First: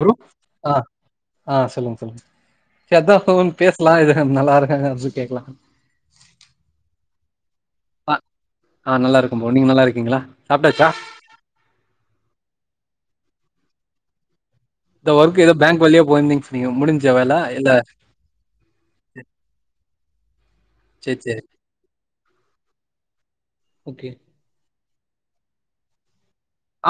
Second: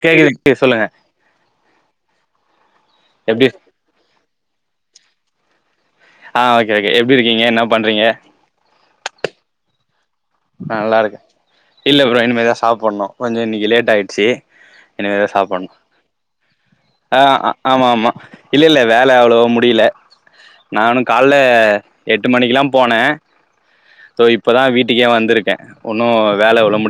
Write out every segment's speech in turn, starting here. Hello கேக்குது ஆஹ் சொல்லுங்க ஆஹ் சொல்லுங்க சொல்லுங்க எப்டி கத பேசலாம் இது நல்லா இருக்கு ஹ அ கேக்கலாம் ஆஹ் ஒகேஓகே எப்படி இருக்கீங்க என்ன பண்றீங்க ஆஹ் நல்லா இருக்கோம் ப்ரோ நீங்க நல்லா இருக் க்கீங்களா ஹ் நல்லா இருக்கேன் ப்ரோ இல்ல ப்ரோ இனிமேதான் சாப்பிடணும் கொஞ்சம் இன்னைக்கு லேட் ஆயிடுச்சு இந்த இனிமே தான் ஒர்க் ஏதோ சாப்பிடணும் பேங்க் வழியா போயிருந்தீங்க சொன்னீங்க முடிஞ்ச வேல அஹ் இல்ல ஆமா ஆமா இல்ல இல்ல வேலை அவளவோ முடியல நானும் சேரி காலைல சேரி எட்டு மணிக்கெல்லாம் போன் ல ஓகே தோ இப்பதான் வீட் கே வந்திருக்கேன் ஒன்னும்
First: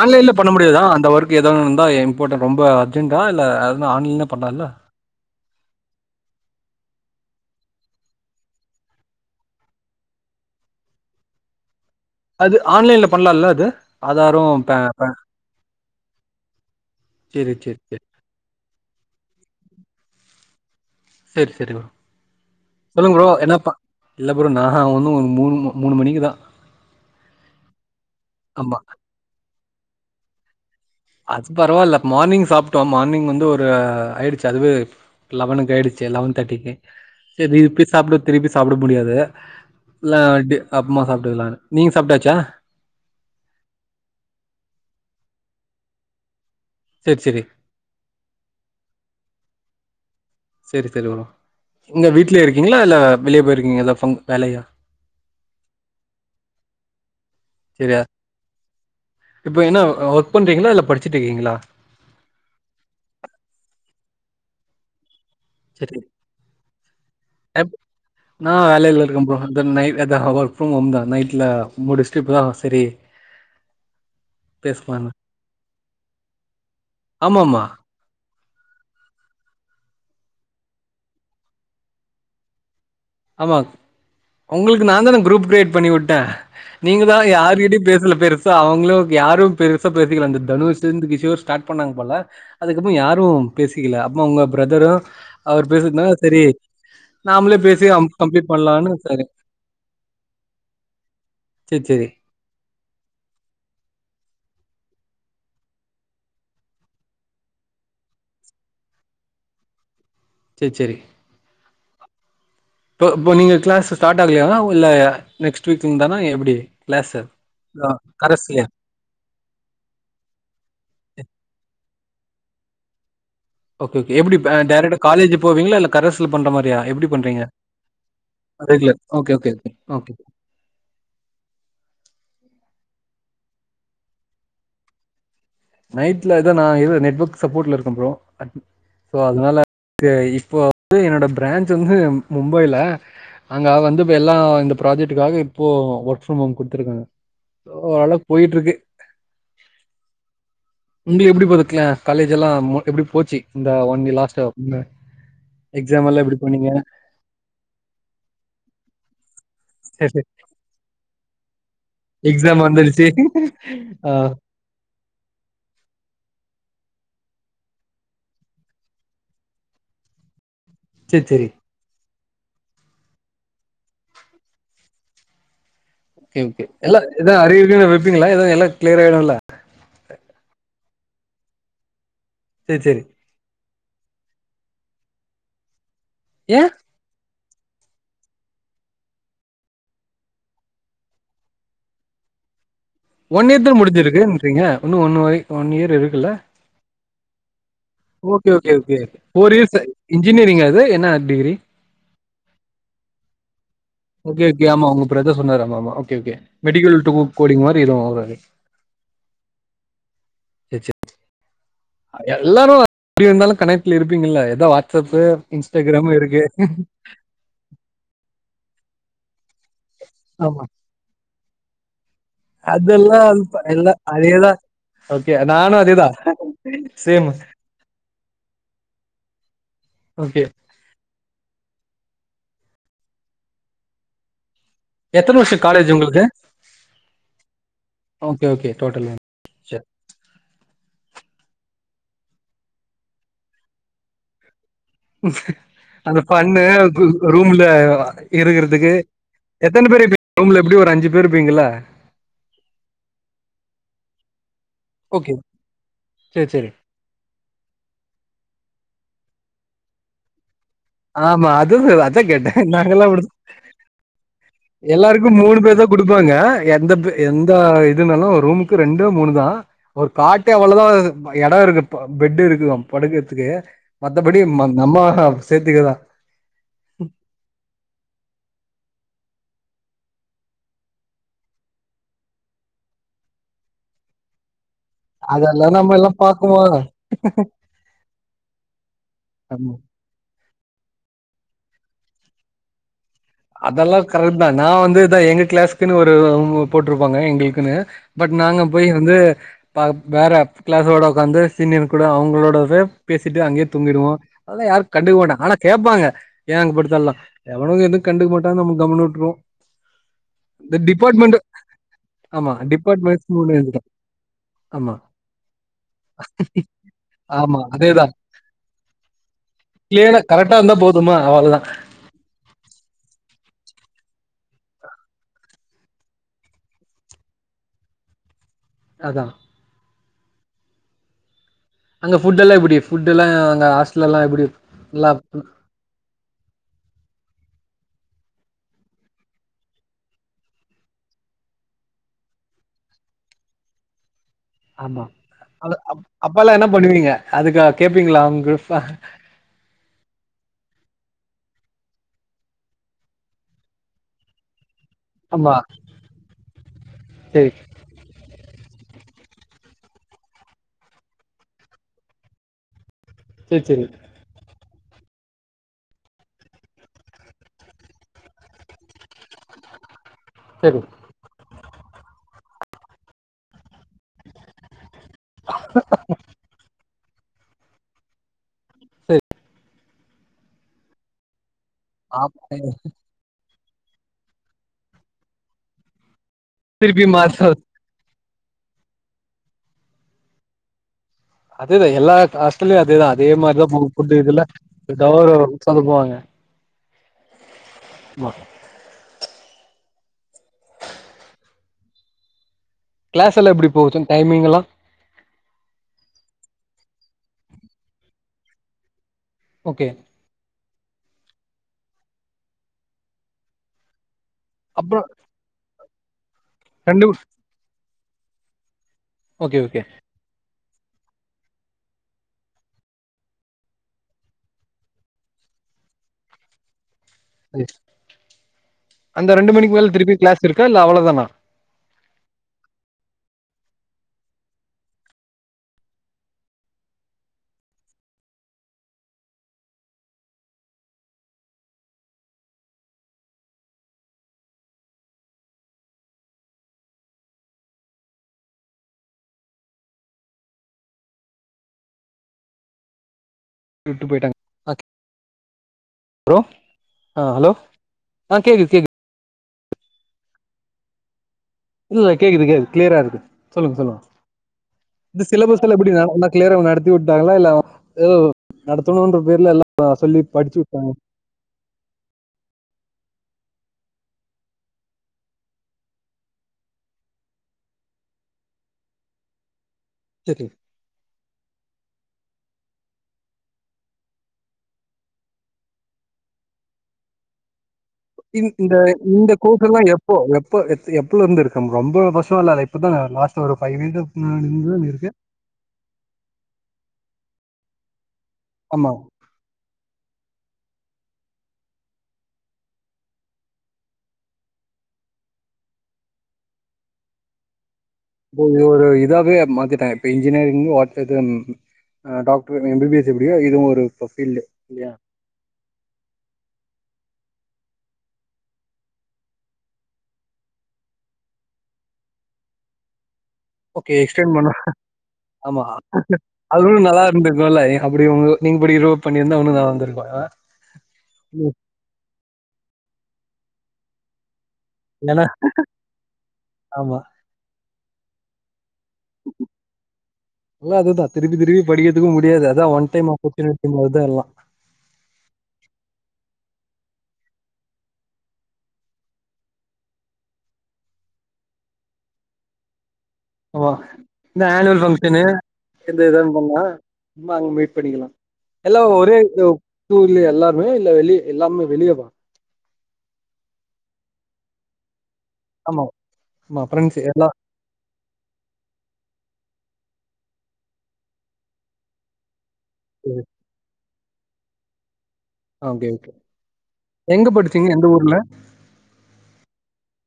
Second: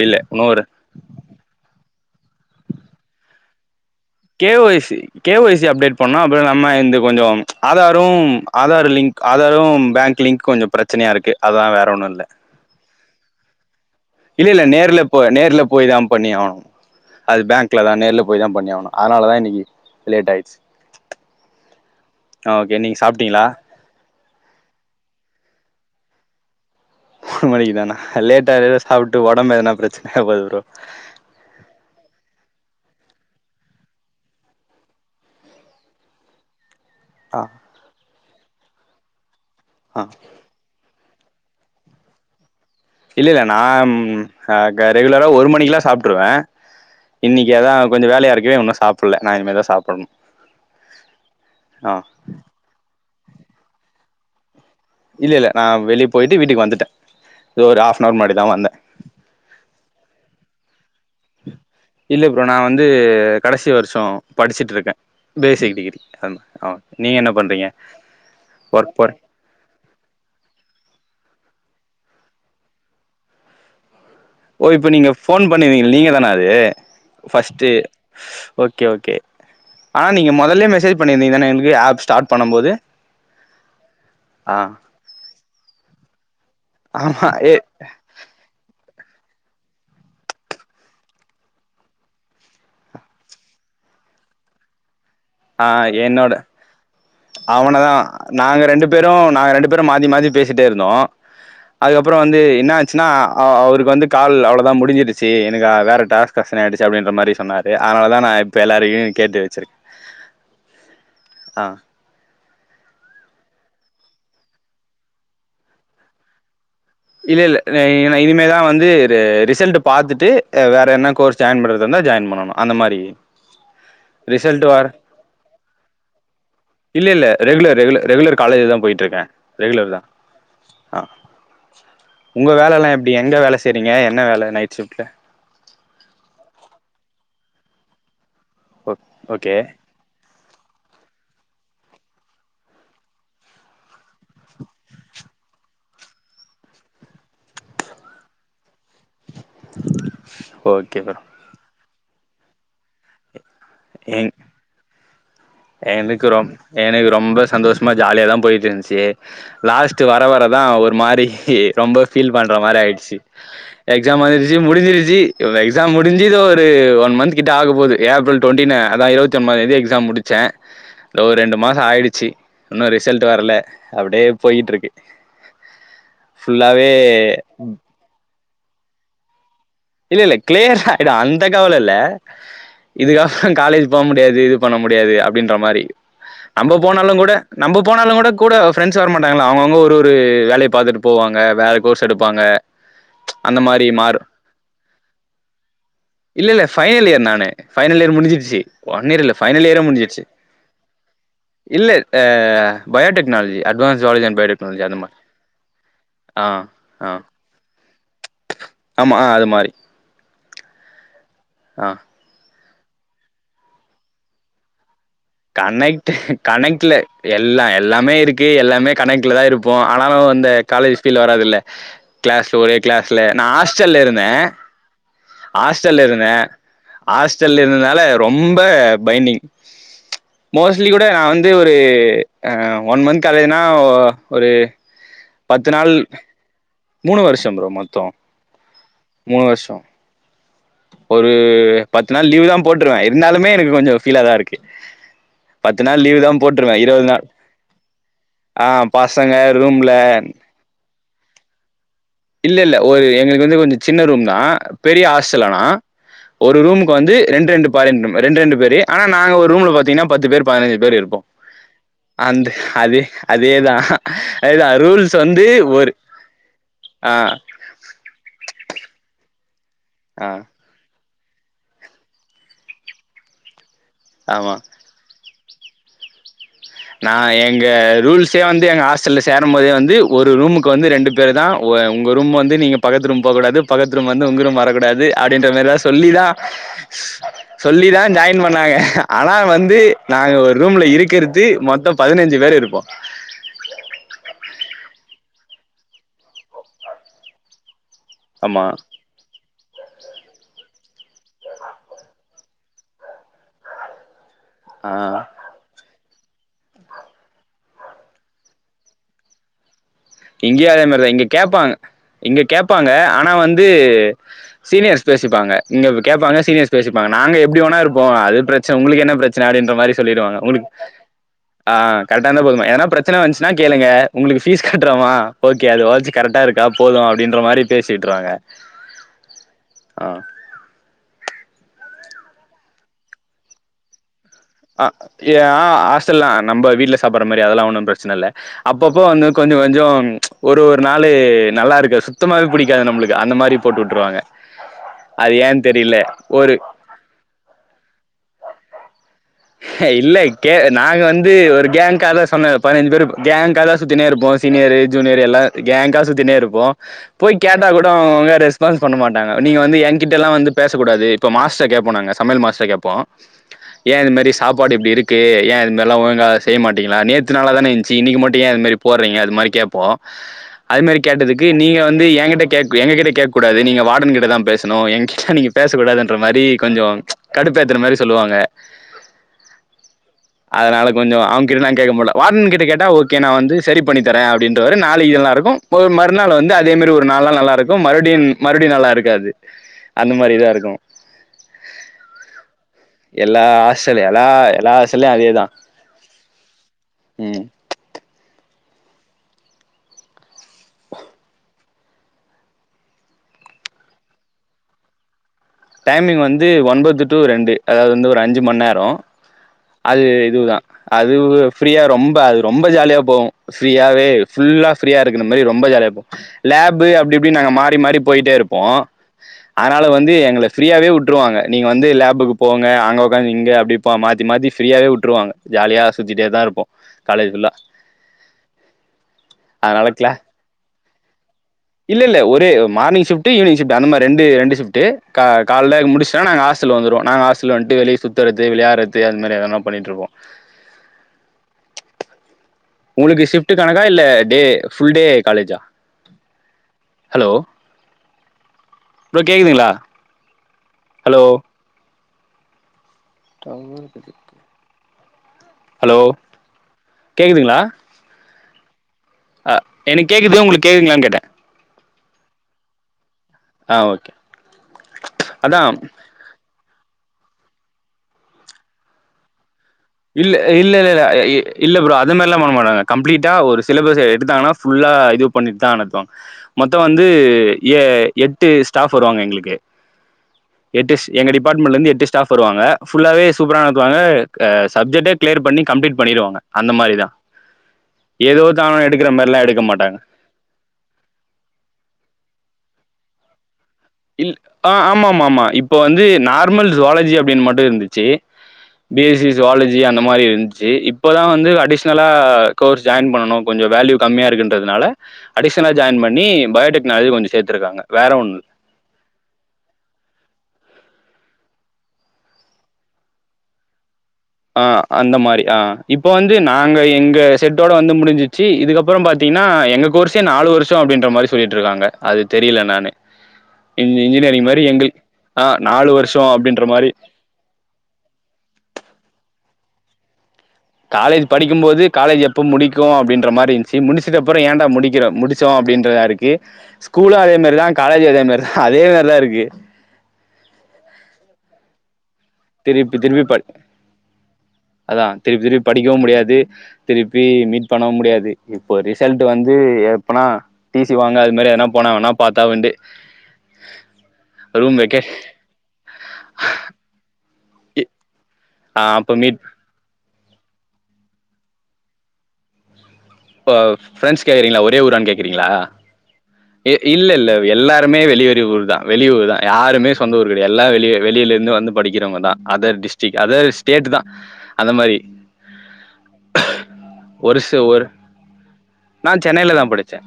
ஆன்லைன்ல பண்ண முடியாதா அந்த ஒர்க் எதுவும் வந்தா போட்டே ரொம்ப அர்ஜெண்டா இல்ல அது ஆன்லைன்ல பண்ணலால்ல கேவைசி கேவைசி அப்டேட் பண்ணனும் நம்ம இந்த கொஞ்சம் ஆதாரும் ஆதார் லிங்க்ஆதாரும் பேங்க்லிங்க் கொஞ்சம் பிரச்சனையா இருக்கு அதான் வேற ஒன்னு இல்ல அது ஆன்லைன்ல பண்ணலாம்ல்ல அது ஆதாரு இல்ல இல்ல பே நேர்ல பே போ நேர்ல போய் தான் பண்ணி ஆகணும் அது சேரி சேரி பேங்க்ல தான் சேரி நேர்ல போய் தான் பண்ணி ஆகணும் அதனாலதான் இன்னைக்கு லேட் ஆயிடுச்சு செரி செரி ப்ரோ ஆ ஓகே நீங்க சொல்லு ப்ரோ சாப்ட்டீங்களா என்னப்பா இல்ல ப்ரோ நான் ஒ ஒரு மூணு மணிக்குதான் மூணு மணிக்கு தானா லேட்ட சாப்பிட்டு உடம்ப எதன பிரச்சனையாஅவ போதும் அது பரவாயில்ல மார்னிங் சாப்பிட்டோம் மார்னிங் வந்து ஒரு ஆயிடுச்சு அதுவே லெவனுக்கு ஆயிடுச்சு லெவன் தேர்ட்டிக்கு ஆ செரி இது இப்படி சாப் திரும்பி சாப்பிட முடியாது ஆ இல்ல வண்ட்டு அப்புறமா சாப்ப இல்ல நீங்க சாப்பிட்டாச்சா இல்ல இல்ல நான் ரெகுலரா ஒரு மணிக்கல்லாம் சாப்பிட்டுருவேன் சரி, சரி. இன்னைக்கு அதான் கொஞ்சம் வேலையா இருக்கவே ஒன்னும் சாப்பிட புள்ள நான் இனிமே தான் சாப்பிடணும் சேரி சேரி வரும் எங்க வீடலய இருக்கீங்களா இல்ல வெளியே போயிருக்கீங்களா வேலையா இல்ல இல்ல நான் வெளியே போயிட்டு வீட்டுக்கு வந்துட்டேன் ஒரு ஒரு ஹல்ப் சரியா. ஃப்ன் நவர் முன்னாடி தான் வந்தேன் நீங்கள இல்ல படி இல்லி ப்ரோ நா வந்து கடசி வருஷ படிச்சுட்ருக்கே பேசிக் சரி டிகிரி ஆமா ஆ நீங்க என்ன பண்றீங்க அப் ந ஒர்க் வேலில போற இருக்கே ப்ரோ த ஹவர் நைட்த ஒர்க் ம் ஹோம் தா நைட்ல முடிஸ்ட்டு இப்ப தா செய்ய செரி ஓ இப்ப நீங்க ஃபோன் பண்ணிருங்க நீங்க தானே அது ஆமாமா. பஸ்ட்ட் ஓகே ஓகே ஆனா நீங்கள் முதல்லே மெசேஜ் பண்ணியிருந்தீங்கான எனக்கு ஆப் ஸ்டார்ட் பண்ணு போது ஆம ஆ உங்களுக்கு நாங்க தா குரூப் கிரியேட் பண்ணிவிட் ட நீங்கதா ஆமா ஏ யாரிகிட்டியும் பேசல பெருசா அவங்ளு யாரு பெருசா பேசிக்கல அந்த தனுஷந் கிஷோர் ஸ்டார்ட் பண்ணாங்க போல அதுக்கப்ற யாரு பேசிக்கல அப்ப உங்க ப்ரதரு அவர் ஆ பேசுதுனா சரி நாம்ளே பேச அ நாங்க ரெண்டு பேரு நாங்க ரெண்டு பேரு மாத்தி மாறி பேசிட்டே இருந்தோ சரி, சரி. அதுக்கப்ற வந்து என்னா ஆச்சுனா அ அவருக்கு வந்து கால் அவ்ள லா முடிஞ்சிருச்சி எனக்கு வேற டாஸ்க் அசைனாய்டுச்சு அப்டின்ற மாரி சொன்னா அதனாலதா நா இப்ப எல்லாருடயு கேட்டு வச்சிருக்கே சே சேரி ஆ இப்போ இப்ப நீங்க க்ளாஸ் ஸ்டார்ட் ஆகலானா இல்ல நெக்ஸ்ட் வீக்ல இருந்தானா எப்டி இல்ல இல்ல ந இனிமேதா வந்து ரிசல்ட் பாத்துட்டு வேற என்ன கோர்ஸ் ஜாயின் பண்றது ப்ருந்த ஜாயின் பண்ணணு அந்த மாரி ஓகே ஓகே எப்டி இப்ப ரிசல்ட் வார் டேரேக்ட்டா காலேஜ் போவீங்களா இல்ல கரஸ்ல பண்றமாரியா எப்டி இல்ல இல்ல பண்றீங்க ரெகுலர் ரெகுலர் ரெகுலர் காலேஜ் தா ரெகுலர் போயிட்டு இருக்கே ஒகே ரெகுலர் தா ஒகே ஆ உங்க வேலலெல்லா எப்டி எங்க வேல செய்றீங்க என்ன வேல நைட் ஷிப்ட்ல நைட்ல இது நா இது நெட்வொர்க் சப்போர்ட்ல இருக்க ப்ரோ ஓ ஷோ ஓகே அதனால என்க்கு இப்போ து என்னோட பிரான்ச் வந்து மும்பைல அங்க வந்து இப்ப எல்லாம் இந்த ப்ராஜெட்டுக்காக இப்போ ஒர்க் ஃப்ரம் ஹோம் குத்துருக்காங்க ஓரளக் போயிட்ருக்கு [unintelligible] ஓகே ப்ரோ உன்டி எப்டி க்ளேஸ் காலேஜ்லா மோஸ்ட் எப்டி போச்சி ம் எக்ஸாம் எல்லா எனக்கு எப்டி ரொம் பண்ணீங்க எனக்கு ரொம்ப சந்தோஷமா ஜாலியாதா போயிட்டு இந்துச்சி லாஸ்ட் வர வரதா ஒரு மாரி ரொம்ப ஃபீல் பண்ற எக்ஸாம் மார வந்துருச்சு ஆயிச்சி ஆ எக்ஸாம் வந்துருச்சி முடிஞ்சிருச்சி எக்ஸாம் முடிஞ்சி இதோ ஒரு ஒன் மன்ந்க்கிட்ட ஆக போது ஏப்ரல் டொண்டின் அதா இருபத்தி ஒம்பதா தேதி எக்ஸாம் முடிச்ச சேரி தோ சேரி ரெண்டு மாச ஆயிடுச்சி இன்னு ரிசல்ட் வர்ல அப்டே போயிட்டுருக்கு ஓகே ஓகே எல்ல எதா அரியர் ஏது வப்பீங்களா எல்லா க்ளியராயிடுள்ள இல்ல இல்ல கிளயர் அட் இது அந்த கவலயல்ல சேரி சேரி இதுக் [unintelligible] காலேஜ் போ முடியாது இது பண்ண முட் தேவை அப்டின்ற மாரி ஏ நம்ப போனாலு கூட நம்ப போனாலு கூட கூட ஃப்ரெண்ட்ஸ் வர மாட்டாங்களா அவுங்க அவுங்க ஒரு ஒரு வேலையை பாத்துட்டு போவாங்க வேற கோர்ஸ் எடுப்பாங்க ஒன் அந்த இயர்தா மாரி மாறு முடிஞ்சிருக்கு ன்றீங்க இன்னு ஒன்னு ஓய் ஒன் இயர் இருக்குல்ல இல்ல இல்ல ஃபைனல் இயர் நானு ஃபைனல் இயர் ஒக்கே முடிஞ்சிருச்சு ஒக்கே ஒகே ஒன் இயர் இல்ல ஒரு ஃபைனல் ச இயரே முடிஞ்சிருச்சு இன்ஜுனீயரிங்க அது என்னா டிகிரி இல்ல ஆ biotechnology advance zoology and okay okay biotechnology ஆமா அந்த உங்க மாரி பிரதர் சொன்னாரு ஆமா ஆமா ஒக்கே ஒகே ஆ மெடிக்கள் டூ ஆ கோடிங் மாரி இதுவும் ஆமா அது மாரி ஆ எல்லாமே வர் எப்டி இருந்தாலு கனெட்ல இருப்பீங்கள ஏதா வ கனெக்ட் கனெக்ட்ல எல்லா எல்லாமே இருக்கு எல்லாமே கனெக்ட் ட்லா தா இருப் போ ஆனாலு அந்த ஆமா. காலேஜ் ஃபீல் வராதுல்ல க்ளாஸ்ல ஒரே க்ளாஸ்ல அதெல்லாம் அது நா ப எல்லா ஹாஸ்ட்டல்லா இருந்தே அதேதான். ஓகே. நானும் ஹாஸ்ட்டல்லா அதேதான். இருந்தே சேம். ஹாஸ்ட்டல்லா இருந்தாதால ரொம்ப பைண்டிங் [unintelligible] ஓகே. மோஸ்லி கூட நா வந் து ஒரு அ ஒன் மன்த் ஆகுதுன்ன ஆ ஒரு எத்தன வருஷ பத்து நாள் காலேஜ் உங்களுக்கு மூணு வருஷ புரோ மொத்த ஓகே, ஓகே. டோட்டல் சர் ஒரு பத்து நாள் லீவு தா போட்ருவே இருந்தாலுமே எனக்கு கொஞ்ச ஃபீல தா இருக்கு பத்து நாள் லீவ் அந்த தா ஃபன்னு போட்ருவே து இருவது ரூ நாள் ரூம்ல அ ஆ இருக்கறதுக்கு பசங்க எத்தன ரூம்ல பேர் இரு ரூம்ல எப்டி ஒரு அஞ்சு ப் பேர் இருப்பீங்களே இல்ல இல்ல ஒரு எங்களுக்கு வந்து கொஞ்ச சின்ன ரூம் தா பெரிய ஓகே. ஹாஸ்ட்டல் ஆனா சரி, ஒரு சரி. ரூமுக்கு வந்து ரெண்டு ரெண்டு பாரின் ரூம் ரெண்டு ரெண்டு பேரு ஆனா நா ஒ ரூம்ல பாத்திங்கனா பத்து பேர் பதினைஞ்சு பேர் இருப்போ ஆமா. அதுதான் அதான் அந்த கேட்டேன். அதே நாங்கலாம் அதேதா அதேதா ரூல்ஸ் எல்லாருக்கு வந்து மூணு பேர் தா ஒரு குடுப்பாங்க எந்த ப் ஆ எந்த இதுனாலு ரூமுக்கு ரெண்டோ மூணு தா ஒரு ஆ காட்டே அவ்ளதா ப எடோ இருக்கு ப்ப பெட்டு் இருக்கு படுக்குறதுக்கு மத்தபடி ஆமா. ம நம்ம சேத்திக்கறதுதா நா எங்க ரூல்ஸே வந்து எங்க ஹாஸ்டல்ல சே ரும்போதே வந்து ஒரு ரூமுக்கு வந்து ரெண்டு பேர்தா ஆ உங்க ரூம் வந்து நீங்க பக்கத்து ரூம் போக்கூடாது பக்கத்து ரூம் வந்து உங்க ரூம் வரக்கூடா து அப்டின்ற அதெல்லா மாரிலா நம்ம எல்லா சொல்லிதா பாக்குவோ சொல்லிதா ஜாயின் பண்ணாங்க ஆனா வந்து நாங்க ஒரு ரூம்ல இருக்கிற தி மொத்த பதினஞ்சு பேரு இருப்போ அதல்லா கரெக்ட்தா நா வந்துதா எங்க கிளாஸுக்குன்னு ஒரு போ போட்ருப்பாங்க எங்குளுக்குனு பட் நாங்க ஆமா. போய் வந்து பா வேற கிளாஸோட உக்காந்து சீனியர் கூட அவுங்களோடவே பேசிட்டு அங்கயே தூங்கிடுவோ அதல்லா யாரு ஆ கண்டுக்க மாட்டாங்க ஆனா கேப்பாங்க ஏன் அங்க படுத்தல்லா எவனு எது கண்டுக்க மாட்டாங்க நம்ம கம்முனு விட்ருவோ இங்கயு இந்த அதே மாரிதா இங்க டிபார்ட்மெண்ட் கேப்பாங்க இங்க ஆமா. கேப்பாங்க டிபார்ட்மெண்ட்ஸ் ஆனா வந்து எழுதிட்டோம். ஆமா, சீனியர்ஸ் பேசிப்பாங்க இங்க கேப்பாங்க சீனியர்ஸ் பேசிப்பாங்க நாங்க எப்டி ஆமா. வேண்ணா இருப்போ அதேதான். அது பிரச்சன உங்களுக்கு என்ன பிரச்சன அப்டின்ற மாரி கிளியரா சொல்லிருவாங்க கரெக்ட்டா உங்களுக் இருந்தா போதுமா? அவ்வளதான். ஆ கரெக்டா இருந்தா போதுமா ஏன்னா பிரச் சனா வந்துச்சுன்னா கேளுங்க உங்களுக்கு ஃபீஸ் கட் றமா ஓகே அதுவாச்சு கரெக்டா இருக்கா போது அப்டின்ற மாரி பேசி விட்ருவாங்க அதா ஆ அங்க ஃபுட் எல்லா எப்டி ஃபுட் எல்லா அங்க ஹாஸ்ட்லல்லா எப்டி அ ஏ ஆ ஆஸ்டல்லா நம்ப வீட்ல சாப்பட்ற மாரி அதெல்லா ஒண்ணும் பிரச் சன இல்ல அப்பப்போ வந்து கொஞ்சோ கொஞ்சோ ஒரு ஒரு நாளு நல்லா இருக்காது சுத்தமாவே புடிக்காது நம்மளுக்கு அந்த மாரி போட்டு விட்ருவாங்க ஆமா ஏன் அது தெரில அப் ஒரு அப்பல்லா என்ன பண்ணுவீங்க அதுக்காக கேப்பீங்களா அவங்க ஆ இல்ல கே நாங்க வந்து ஒரு கேங்காகதா சொன்ன பதினஞ்சு பேர் கேங்காதா சுத்தினே இருப்போ சீனியரு ஜூனியரு எல்லா ஆமா. கேங்கா சுத்தினே இருப்போ போய் சரி, கேட்டா கூட அவங்க ரெஸ் பான்ஸ் பண்ண மாட்டாங்க நீங்க வந்து என்கிட்ட எல்லா வந்து பேசக்கூடாது இப்ப மாஸ்ட்ர கேப்போ நாங்க சமையல் மாஸ்ட்ர கேப்போ சரி, சரி, ஏ இது மாரி சாப் பாடு இப்டி இருக்கு ஏ இது மாரிலா ஒழுங்கா செய்ய மாட்டீங்களா நேத்து நல்லாதான இந்த்ச்சு இன்னக்கி மட்டு ஏ இது மாரி போட்றீங்க அது மாரி கேப்போ சரி. அது மாரி கேட்டதுக்கு நீங்க வந்து ஏன்கிட்ட கேக் எங்ககிட்ட கேக்கூடாது நீங்க வாடன்கிட்டதா பேசணு ஏன்கிட்ட நீங்க பேச கூடாதுன்ற மாரி கொஞ்சோ கடுப்பேத்தற மாரி சொல்லுவாங்க அதனால கொஞ்ச அ வங்ககிட்ட நாங்க கேக்க மாட்டோ ஆமா. வாடன்கிட்ட கேட்டா ஓகே நா வந்து சரி பண்ணி தரே அப்டின்றுவாரு நாளக்கி நல்லா இருக்கு ப்போ மறுநாள் வந் து அதே மாரி திருப்பி ஒரு நாலு நாள் மாத்த நல்லா இருக்கு மறுபடியு மறுபுடி நல்லாருக்காது அந்த மாரி தா இருக்கு அதுதெ எல்லா ஆத்துலயு அ துதா அதே எல்லா மாரிதா மு ஹாஸ்டல் ஃபுட்டு எல்லா இதுல்ல எல்லா ஹாஸ்டல்லயும் எதாவ்து அதேதான் ஒன்னு சொதப்புவாங்க ம் ம் கிளாஸ் எல்லா எப்டி போவுது டைமிங் எல்லா டைமிங் வந்து ஒன்பது டு ரெண்டு அதாவ்து வந்து ஒரு அஞ்சு மண் நேரொ ஓகே. அது இதுவ்தா‌ அது வ ஃப்ரீயா ரொம்ப அது ரொம்ப ஜாலியா போவு ஃப்ரீயாவே ஃபுல்லா ஃப்ரீயா அப்புறம் இருக்குற மாரி ரொம்ப ஜாலியாப் போ ஹ [unintelligible] லேபு அப்டி இப்டின் நாங்க மாறி மாறி போயிட்டே இருப்போ ஓகே, ஆனால வந்து எங்கள ஃப்ரீயாவே வுட்ருவாங்க நீங்க வந்து லேபுக்கு போங்க அங்க ஒக்காந்து இங்க அப்டிப்போ மாத்தி மாத்தி ஃப்ரீயாவே வுட்ருவாங்க ஜாலியா சுத்திட்டே தா இருப்போ காலேஜ் ஃபுல்லா ஓகே. அந்த ரெண்டு மணிக்கு அதுனால மேல க்ளா திருப்பி கிளாஸ் இருக்கா இல்ல அவ்வளவுதானா இல்லெல்ல ஒரே morning shift evening shift அந்த மாரி ரெண்டு ரெண்டு ஷிஃப்டு கா கால்ல முடுச்டொனா நாங்க ஹாஸ்டல் வந்துருவொ நாங்க ஹாஸ்டல் வன்ட்டு வெளிய சுத்துறது விளையாறது அந் மாரி எதனா பண்ணிட்ருப்போ உங்ளுக்கு ஷிஃப்டு கணக்கா இல்ல டே ஃபுல் டே காலேஜா ஹலோ ப்ரோ கேக்குதுங்ளா ஹலோ விட்டு போயிட்டாங்க ஹலோ ப்ரோ ஆ ஹலோ கேக்குதுங்ளா ஆ கேக்குது கேக்கு அ எனக் கேக்குது உங்களுக் கேக்குங்ளான் கேட்டெ இல்லெல்ல கேக்குது கேகு கிளியரா இருக்கு சொல்லுங்க ஆ சொல்லுங்க ஓகே. இந்த சிலபஸ் அதான் எல்லா எப்பிடி ந நல்லா கிளியராவ நடத்திவுட் டாங்களா இல்ல எதோ நடத்தணுன்ற பேர்ல எல்லா இல்ல இல்லெலல எ இ இல்ல ப்ரோ அது மாரில்லா பண்ண மாட்டாங்க கம்ப்ளீட்டா ஒரு சிலபஸ எடுத்தாங்கனா ஃபுல்லா இது பண்ணிட் தா அனத்துவாங் மொத்த வந்து ஏ எட்டு ஸ்டாஃப் வருவாங்க எங்ளுக்கு சரி எட்டுஸ் எங்க டிபார்ட்மெண்ட்லெந்து எட்டு ஸ்டாஃப் வருவாங்க ஃபுல்லாவே சூப்பரா நடத்துவாங்க அ சப்ஜெக்டே கிளியர் பண்ணி கம்ப்ளீட் பண்ணிருவாங்க அந்த மாரி தா இந் இந்த இந்த கோஸெல்லா எப்போ எப்ப எத் எப்பலருந்து இருக்கம் ரொம்ப வர்ஷோலா இல்ல இப்பதா லாஸ்டா ஒரு ஃபைவ் இயர்ஸ் இல் ஆ முன்னாடி இருக்கு ஆமாமாமா இப்ப வந்து நார்மல் ஜுவாலஜி அப்டின் மட்டு இருந்து ச்சு ஆமா பி எஸ்சி சுவாலஜி அந்த மாரி இருந் ச்சி இப்போதா வந்து அடிஷ்னலா கோர்ஸ் ஜாயின் பண்ணணு கொஞ்ச வேல்யூ கம்மியா இருக்குன்றதுனால அடிஷ்ஷனா ஜாயின் பண்ணி பயோடெக்னாலஜி கொஞ்ச சேத்துருக்காங்க வேற ஒன்னு ஒவ்வோரு இ இதாவெ மாத்திட்டாங்க இப்ப இன்ஜினியரிங் வாத் இது ம் அ doctor M B B S எப்டியோ இதுவு ஒரு ப ஆ அந்த மாரி ஆ இப்ப வந்து நாங்க எங்க செட்டோட வந்து முடுஞ்சிச்சு இதுக்கப்பறம் பாத்தீன்னா எங்க கோர்ஸே நாலு வருஷொ அப்டின்ற மாரி சொல்லிட்ருக்காங்க அது தெரியல என்னானு ஓகே எக்ஸ்டன் பணண ஆ ஆமா நாலு வருஷோ அப்டின்ற அதுவு மாரி நல்லாருந்துருக்குல்ல அப்டி ஒங் நீங்க படிக்கிறப்ப பண்ணிரு ந்தா உன்னு நல்லாருந்துருக்குல்ல காலேஜ் படிக்கும்போது காலேஜ் எப்ப முடிக்கு அப்டின் ற மாரி இருன்ச்சி முடுச்சுட்ட ப்பறொ ஏன்டா முடிக்கிற ஏன்னா முடிச்சோ அப்டின்றதா இருக்கு ஆமா ஸ்கூலு அதே மாரிதா காலேஜு அதே மாரி அதே மார்தா இருக்கு எல்லா அதுதா திருப்பி திருப்பி படிக்க திருப்பி திருப்பி ப எல்லா அதா திருப்பி திருப்பி படிக்கவு முடியாது திருப்பி மீட் பண்ணவு முடியாது இப்ப ரிசல்ட்டு வந்து எப்பனா டி சி வாங்க அது மாரி எதனா போனா வேணா பாத்தா உண்டு ஆமா இந்த ரூம் ஆன்வல் வெக்கே பங்க்ஷனு எந்த எதான் பண்ணா ங்கனா அங்க மீட் பண்ணிக்கலா எல்லா ஆ அப்ப ஒரே மீட் ஒ [unintelligible] இல்ல எல்லாருமே இல்ல வெளிய எல்லாமே வெளியவா இப்ப ஃப்ரெண்ட்ஸ் கேக்றீங்ளா ஒரே ஊரான் கேக் குறீங்ளா ஆமா ஆமா ஃப்ரெண்ட்ஸ் இல்ல எல்லா இல்ல எல்லாருமே வெளிவரி ஊர் தா வெளியூர் தா யாருமே சொந்த ஊர் கடையா எல்லா வெளிய வெளிலெந்து வந்து படிக்கிறவுங்க தா அதர் டிஸ்ட்ரிக் அதர் ஸ்டேட்டு தா அந்த மாரி ஓகே ஓகே எங்க படுச்சீங்க எந்த ஊர்ல நா சென்னைல தா படிச்சே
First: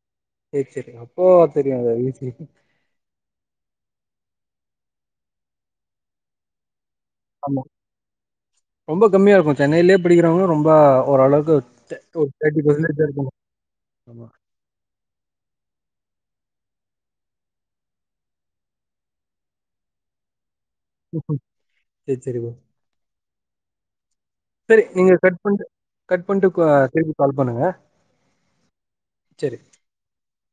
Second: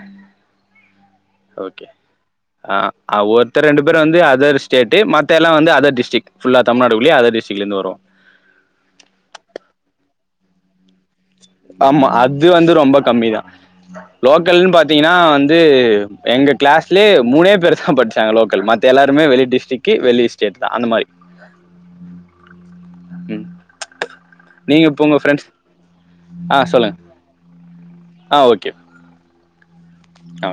சரி சரி அப்போ தெரியு ஒகே அது ஈஸி ஆ அ ஒருத்தர் ரெண்டு பேரு வந்து அதர்ஸ் டேட்டு மத்த எல்லா வந்து அதர் டிஸ்ட்ரிக் ஃபுல்லா தமிழ்நாடு ஆமா ரொம்ப கம்மியா இருக்கு சென்னைலே படிக்கிறவ்ங்க ரொம் ம்ப ஓரளவு ஆமா அது வந்து ரொம்ப கம்மிதா ஆமா லோக்கல்னு பாத்தீங்கனா வந்து எங்க கிளாஸ்லே மூனே பேரு தா பட்ச்சாங்க லோக்கல் மத்த எல்லாருமே வெளி டிஸ்ட்ரிக்கு வெளி ஸ்டேட் தான். அந்த மாரி. செர் செரி ப்ரோ ம். செரி இப்ப நீங்க உங்க கட் ஃப்ரெண்ட்ஸ் பண்டு கட் பண்ட்டு ஆ கா சொல்லுங்க. திருப்பி கால் பண் ணுங்க ஆ ஓகே செரி ஆ